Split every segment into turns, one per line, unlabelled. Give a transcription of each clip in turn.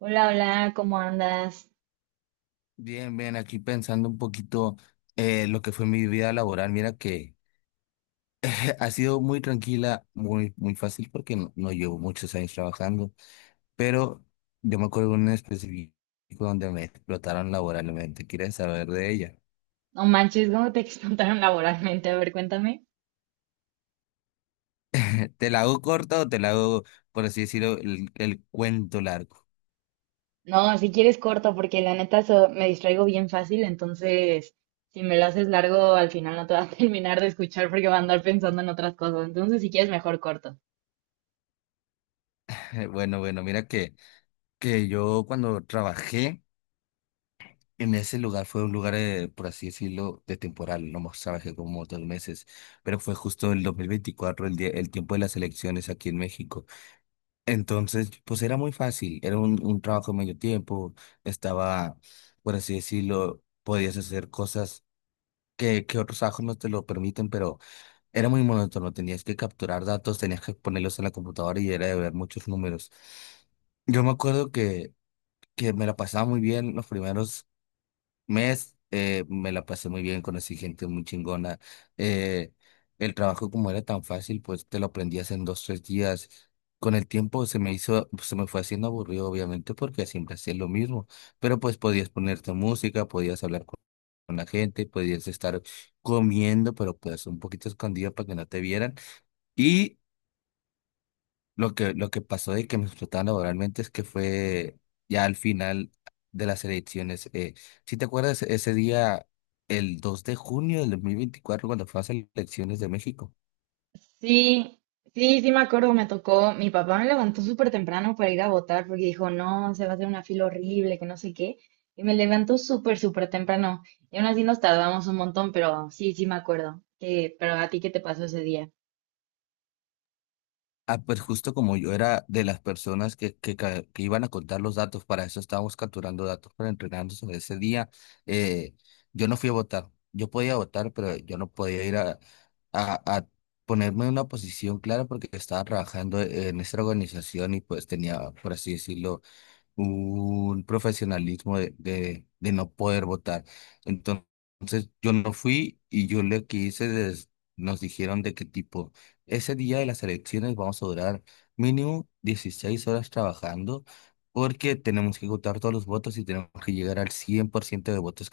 Hola, hola, ¿cómo andas?
Bien, bien, aquí pensando un poquito lo que fue mi vida laboral. Mira que ha sido muy tranquila, muy, muy fácil porque no, no llevo muchos años trabajando, pero yo me acuerdo de un específico donde me explotaron laboralmente. ¿Quieres saber de ella?
No manches, ¿cómo te explotaron laboralmente? A ver, cuéntame.
¿Te la hago corta o te la hago, por así decirlo, el cuento largo?
No, si quieres corto, porque la neta me distraigo bien fácil, entonces si me lo haces largo, al final no te va a terminar de escuchar porque va a andar pensando en otras cosas. Entonces, si quieres, mejor corto.
Bueno, bueno, mira que, yo cuando trabajé... En ese lugar fue un lugar, por así decirlo, de temporal, no más trabajé como 2 meses, pero fue justo el 2024, el día, el tiempo de las elecciones aquí en México. Entonces, pues era muy fácil, era un trabajo de medio tiempo, estaba, por así decirlo, podías hacer cosas que, otros trabajos no te lo permiten, pero era muy monótono, tenías que capturar datos, tenías que ponerlos en la computadora y era de ver muchos números. Yo me acuerdo que, me la pasaba muy bien los primeros mes, me la pasé muy bien, conocí gente muy chingona. eh, el trabajo como era tan fácil, pues te lo aprendías en dos, tres días. Con el tiempo se me hizo, pues, se me fue haciendo aburrido, obviamente, porque siempre hacía lo mismo. Pero pues podías ponerte música, podías hablar con la gente, podías estar comiendo, pero pues un poquito escondido para que no te vieran. Lo que, pasó y que me explotaban laboralmente es que fue ya al final de las elecciones. ¿ Si te acuerdas ese día, el 2 de junio de 2024, cuando fue las elecciones de México?
Sí, sí, sí me acuerdo, me tocó. Mi papá me levantó súper temprano para ir a votar porque dijo, no, se va a hacer una fila horrible, que no sé qué. Y me levantó súper, súper temprano. Y aún así nos tardamos un montón, pero sí, sí me acuerdo, que pero a ti, ¿qué te pasó ese día?
Ah, pues justo como yo era de las personas que, que iban a contar los datos, para eso estábamos capturando datos para entrenarnos sobre ese día. eh, yo no fui a votar. Yo podía votar, pero yo no podía ir a, a, a ponerme en una posición clara porque estaba trabajando en esta organización y pues tenía, por así decirlo, un profesionalismo de, no poder votar. Entonces, yo no fui y yo le que des- nos dijeron de qué tipo, ese día de las elecciones vamos a durar mínimo 16 horas trabajando porque tenemos que contar todos los votos y tenemos que llegar al 100% de votos.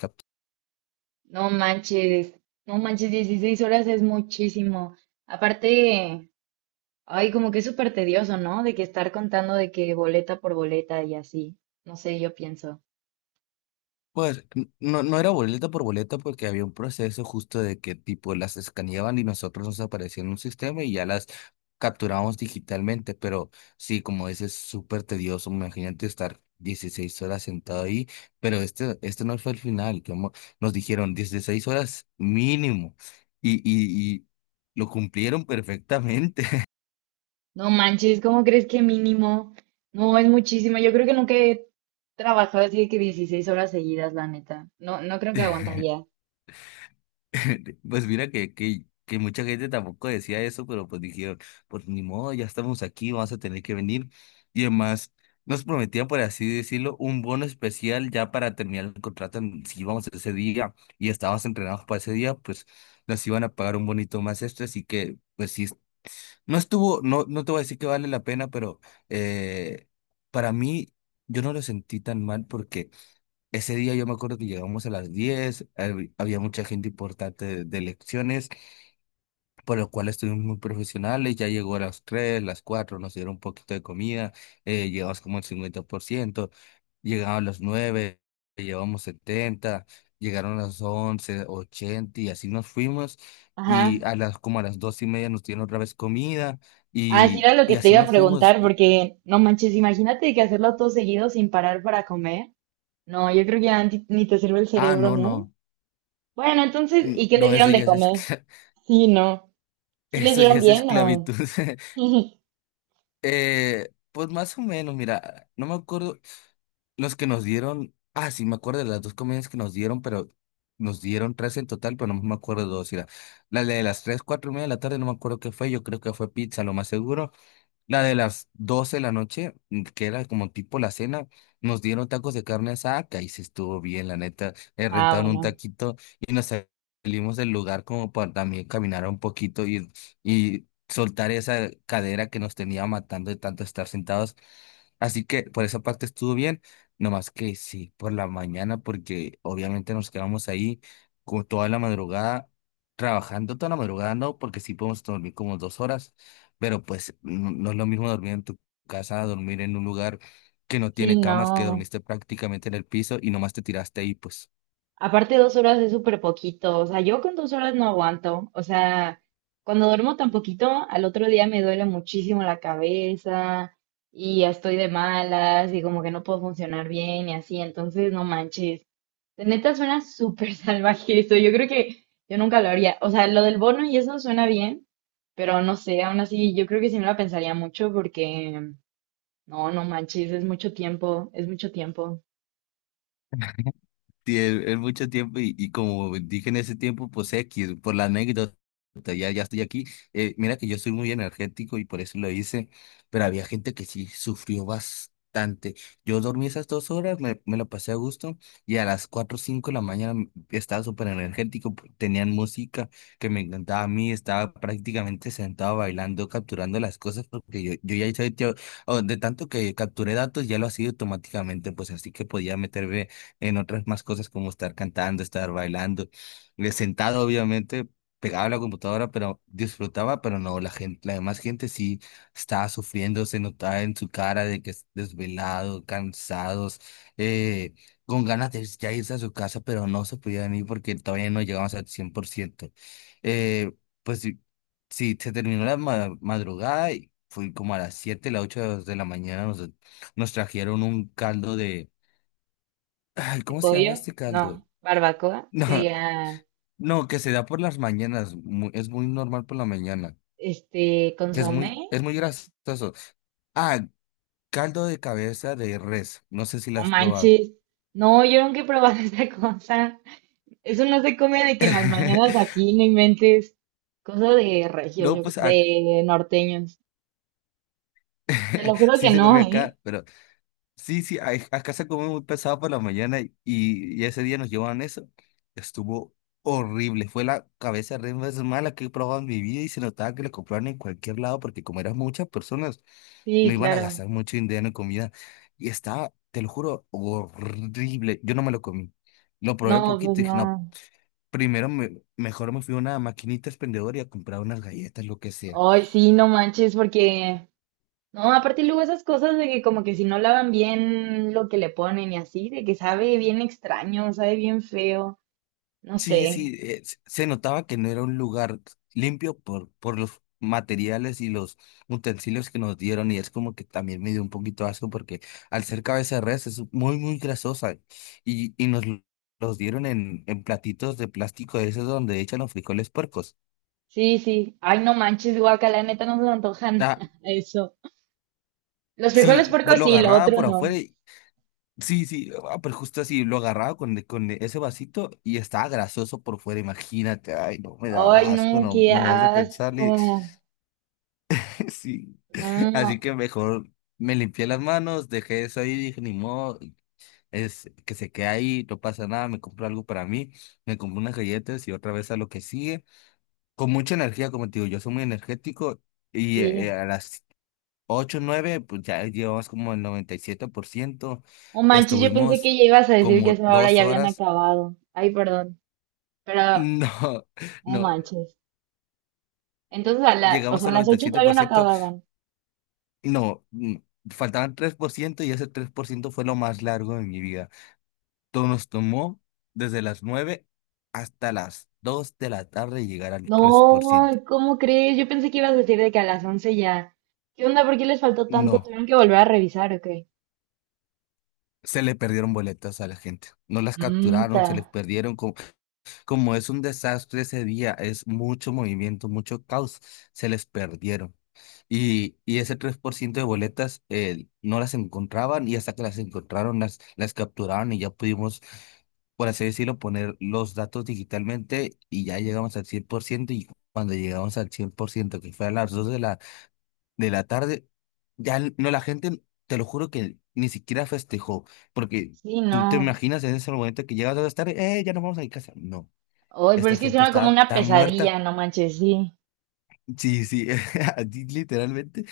No manches, no manches, 16 horas es muchísimo. Aparte, ay, como que es súper tedioso, ¿no? De que estar contando de que boleta por boleta y así. No sé, yo pienso.
Pues no, no era boleta por boleta porque había un proceso justo de que tipo las escaneaban y nosotros nos aparecían en un sistema y ya las capturábamos digitalmente, pero sí, como dices, súper tedioso, imagínate estar 16 horas sentado ahí, pero este no fue el final, como nos dijeron 16 horas mínimo y lo cumplieron perfectamente.
No manches, ¿cómo crees que mínimo? No, es muchísimo. Yo creo que nunca he trabajado así de que 16 horas seguidas, la neta. No, no creo que aguantaría.
Pues mira que, mucha gente tampoco decía eso, pero pues dijeron, pues ni modo, ya estamos aquí, vamos a tener que venir. Y además nos prometían, por así decirlo, un bono especial ya para terminar el contrato si íbamos ese día y estábamos entrenados para ese día, pues nos iban a pagar un bonito más extra, así que pues sí, no estuvo, no, no te voy a decir que vale la pena, pero eh, para mí yo no lo sentí tan mal porque... Ese día yo me acuerdo que llegamos a las 10, había mucha gente importante de elecciones, por lo cual estuvimos muy profesionales. Ya llegó a las 3, las 4 nos dieron un poquito de comida. Llegamos como al 50%, llegaron a las 9, llevamos 70, llegaron a las 11, 80, y así nos fuimos,
Ajá.
y a las, como a las 2:30, nos dieron otra vez comida
Así era lo
y
que te
así
iba a
nos fuimos.
preguntar, porque no manches, imagínate que hacerlo todo seguido sin parar para comer. No, yo creo que ya ni te sirve el
Ah,
cerebro,
no,
¿no?
no,
Bueno, entonces, ¿y
no,
qué les
no, eso
dieron de
ya es,
comer?
escla-
Sí, no. ¿Sí les
eso ya
dieron
es
bien o...?
esclavitud. Pues más o menos, mira, no me acuerdo los que nos dieron, ah, sí, me acuerdo de las dos comidas que nos dieron, pero nos dieron tres en total, pero no me acuerdo de dos. Mira, la de las 3, 4:30 de la tarde, no me acuerdo qué fue, yo creo que fue pizza, lo más seguro. La de las 12 de la noche, que era como tipo la cena, nos dieron tacos de carne asada, que ahí sí estuvo bien, la neta.
Ah,
Rentaron un
bueno.
taquito y nos salimos del lugar como para también caminar un poquito y soltar esa cadera que nos tenía matando de tanto estar sentados. Así que por esa parte estuvo bien, nomás que sí, por la mañana, porque obviamente nos quedamos ahí con toda la madrugada, trabajando toda la madrugada, no, porque sí podemos dormir como 2 horas, pero pues no, no es lo mismo dormir en tu casa a dormir en un lugar que no
Sí,
tiene camas, que
no.
dormiste prácticamente en el piso y nomás te tiraste ahí, pues.
Aparte, 2 horas es súper poquito. O sea, yo con 2 horas no aguanto. O sea, cuando duermo tan poquito, al otro día me duele muchísimo la cabeza y ya estoy de malas y como que no puedo funcionar bien y así. Entonces, no manches. De neta suena súper salvaje eso. Yo creo que yo nunca lo haría. O sea, lo del bono y eso suena bien, pero no sé, aún así yo creo que sí me la pensaría mucho porque no, no manches, es mucho tiempo, es mucho tiempo.
Sí, es mucho tiempo y como dije en ese tiempo, pues X, por la anécdota, ya, ya estoy aquí. Mira que yo soy muy energético y por eso lo hice, pero había gente que sí sufrió bastante. Yo dormí esas 2 horas, me lo pasé a gusto, y a las 4 o 5 de la mañana estaba súper energético. Tenían música que me encantaba a mí, estaba prácticamente sentado bailando, capturando las cosas, porque yo ya hice, o de tanto que capturé datos, ya lo hacía automáticamente, pues, así que podía meterme en otras más cosas como estar cantando, estar bailando, sentado obviamente, pegado a la computadora, pero disfrutaba. Pero no, la gente, la demás gente sí estaba sufriendo, se notaba en su cara de que es desvelado, cansados, eh, con ganas de ya irse a su casa, pero no se podían ir porque todavía no llegamos al 100%. Eh, pues sí, sí, se terminó la madrugada y fui como a las 7, las 8 de la mañana, nos trajeron un caldo. Ay,
¿De
¿cómo se llama
pollo?
este
No,
caldo?
barbacoa, que
No,
diga,
no, que se da por las mañanas. Es muy normal por la mañana. Que
consomé,
es muy grasoso. Ah, caldo de cabeza de res. No sé si lo
no
has probado.
manches. No, yo nunca he probado esa cosa. Eso no se come de que en las mañanas aquí no inventes. Cosa de regios,
No, pues
de norteños. Te lo juro que
sí se come
no, ¿eh?
acá, pero... Sí, sí, acá se come muy pesado por la mañana, y ese día nos llevaban eso. Estuvo horrible, fue la cabeza re más mala que he probado en mi vida y se notaba que la compraban en cualquier lado porque como eran muchas personas, no
Sí,
iban a
claro.
gastar mucho dinero en comida y estaba, te lo juro, horrible. Yo no me lo comí, lo
No,
probé
pues
poquito y dije,
no.
no, primero mejor me fui a una maquinita expendedora y a comprar unas galletas, lo que sea.
Ay, sí, no manches, porque, no, aparte luego esas cosas de que como que si no lavan bien lo que le ponen y así, de que sabe bien extraño, sabe bien feo, no
Sí,
sé.
sí, se notaba que no era un lugar limpio por, los materiales y los utensilios que nos dieron, y es como que también me dio un poquito asco porque al ser cabeza de res es muy, muy grasosa y los dieron en, platitos de plástico, de esos donde echan los frijoles puercos.
Sí, sí. Ay, no manches, guaca, la neta no se me antojan
Ah,
eso. Los frijoles
sí, pues
puercos
lo
sí, lo
agarraba
otro
por
no.
afuera sí, sí, ah, pero justo así, lo agarraba con ese vasito y estaba grasoso por fuera, imagínate, ay, no, me
Ay,
daba asco,
no,
no,
qué
no más de
asco.
pensarle, sí. Así
No,
que mejor me limpié las manos, dejé eso ahí, dije, ni modo, es que se quede ahí, no pasa nada, me compro algo para mí, me compro unas galletas y otra vez a lo que sigue. Con mucha energía, como te digo, yo soy muy energético, y
sí.
a las ocho, nueve, pues ya llevamos como el 97%.
No manches, yo pensé
Estuvimos
que ya ibas a decir que
como
eso ahora
dos
ya habían
horas.
acabado. Ay, perdón, pero
No,
no
no,
manches. Entonces, o
llegamos
sea, a
al
las
noventa y
8
siete
todavía
por
no
ciento
acababan.
No, faltaban 3% y ese 3% fue lo más largo de mi vida. Nos tomó desde las 9 hasta las 2 de la tarde llegar al 3%.
No, ¿cómo crees? Yo pensé que ibas a decir de que a las 11 ya. ¿Qué onda? ¿Por qué les faltó tanto?
No,
¿Tuvieron que volver a revisar o qué?
se le perdieron boletas a la gente. No las
Mm,
capturaron,
ta.
se les perdieron. Como, como es un desastre ese día, es mucho movimiento, mucho caos, se les perdieron. Y ese 3% de boletas, no las encontraban, y hasta que las encontraron, las capturaron y ya pudimos, por así decirlo, poner los datos digitalmente y ya llegamos al 100%, y cuando llegamos al cien por ciento, que fue a las 2 de la tarde, ya no, la gente, te lo juro que ni siquiera festejó, porque
Sí,
tú te
no.
imaginas en ese momento que llegas a las tarde, ya nos vamos a mi casa. No,
Hoy, pero
esta
es que
gente
suena como
estaba
una
tan muerta.
pesadilla, no manches, sí.
Sí, sí, así literalmente,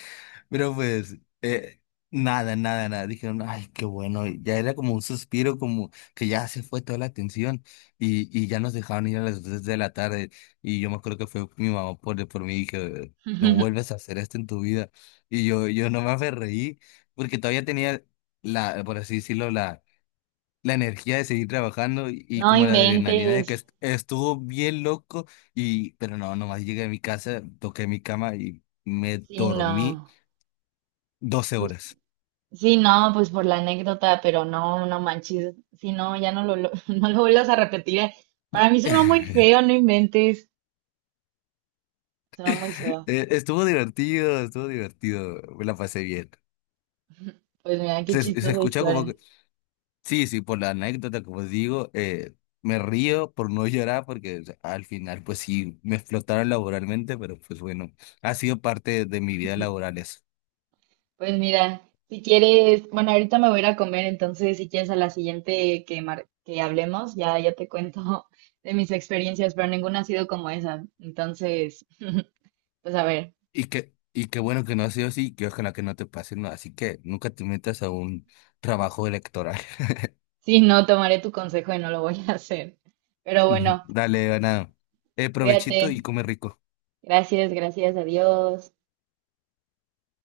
pero pues, eh, nada, nada, nada. Dijeron, ay, qué bueno. Y ya era como un suspiro, como que ya se fue toda la atención. Y ya nos dejaron ir a las 3 de la tarde. Y yo me acuerdo que fue mi mamá por mí y que no vuelves a hacer esto en tu vida. Y yo no me aferreí, porque todavía tenía la, por así decirlo, la energía de seguir trabajando, y
No
como la adrenalina de que
inventes.
estuvo bien loco. Pero no, nomás llegué a mi casa, toqué mi cama y me
Sí,
dormí
no.
Doce
Pues,
horas.
sí, no, pues por la anécdota, pero no, no manches. Sí, no, ya no lo vuelvas a repetir. Para mí suena muy feo, no inventes. Suena muy feo.
Estuvo divertido, me la pasé bien.
Pues mira, qué
Se
chistosa
escuchó como
historia.
que, sí, sí, por la anécdota, como digo, me río por no llorar porque, o sea, al final, pues sí, me explotaron laboralmente, pero pues bueno, ha sido parte de mi vida laboral eso.
Pues mira, si quieres, bueno, ahorita me voy a ir a comer, entonces si quieres a la siguiente que, que hablemos, ya te cuento de mis experiencias, pero ninguna ha sido como esa. Entonces, pues a ver,
Y qué bueno que no ha sido así, que ojalá que no te pase, ¿no? Así que nunca te metas a un trabajo electoral.
sí, no, tomaré tu consejo y no lo voy a hacer. Pero bueno,
Dale, Ana, provechito y
cuídate.
come rico.
Gracias, gracias, adiós.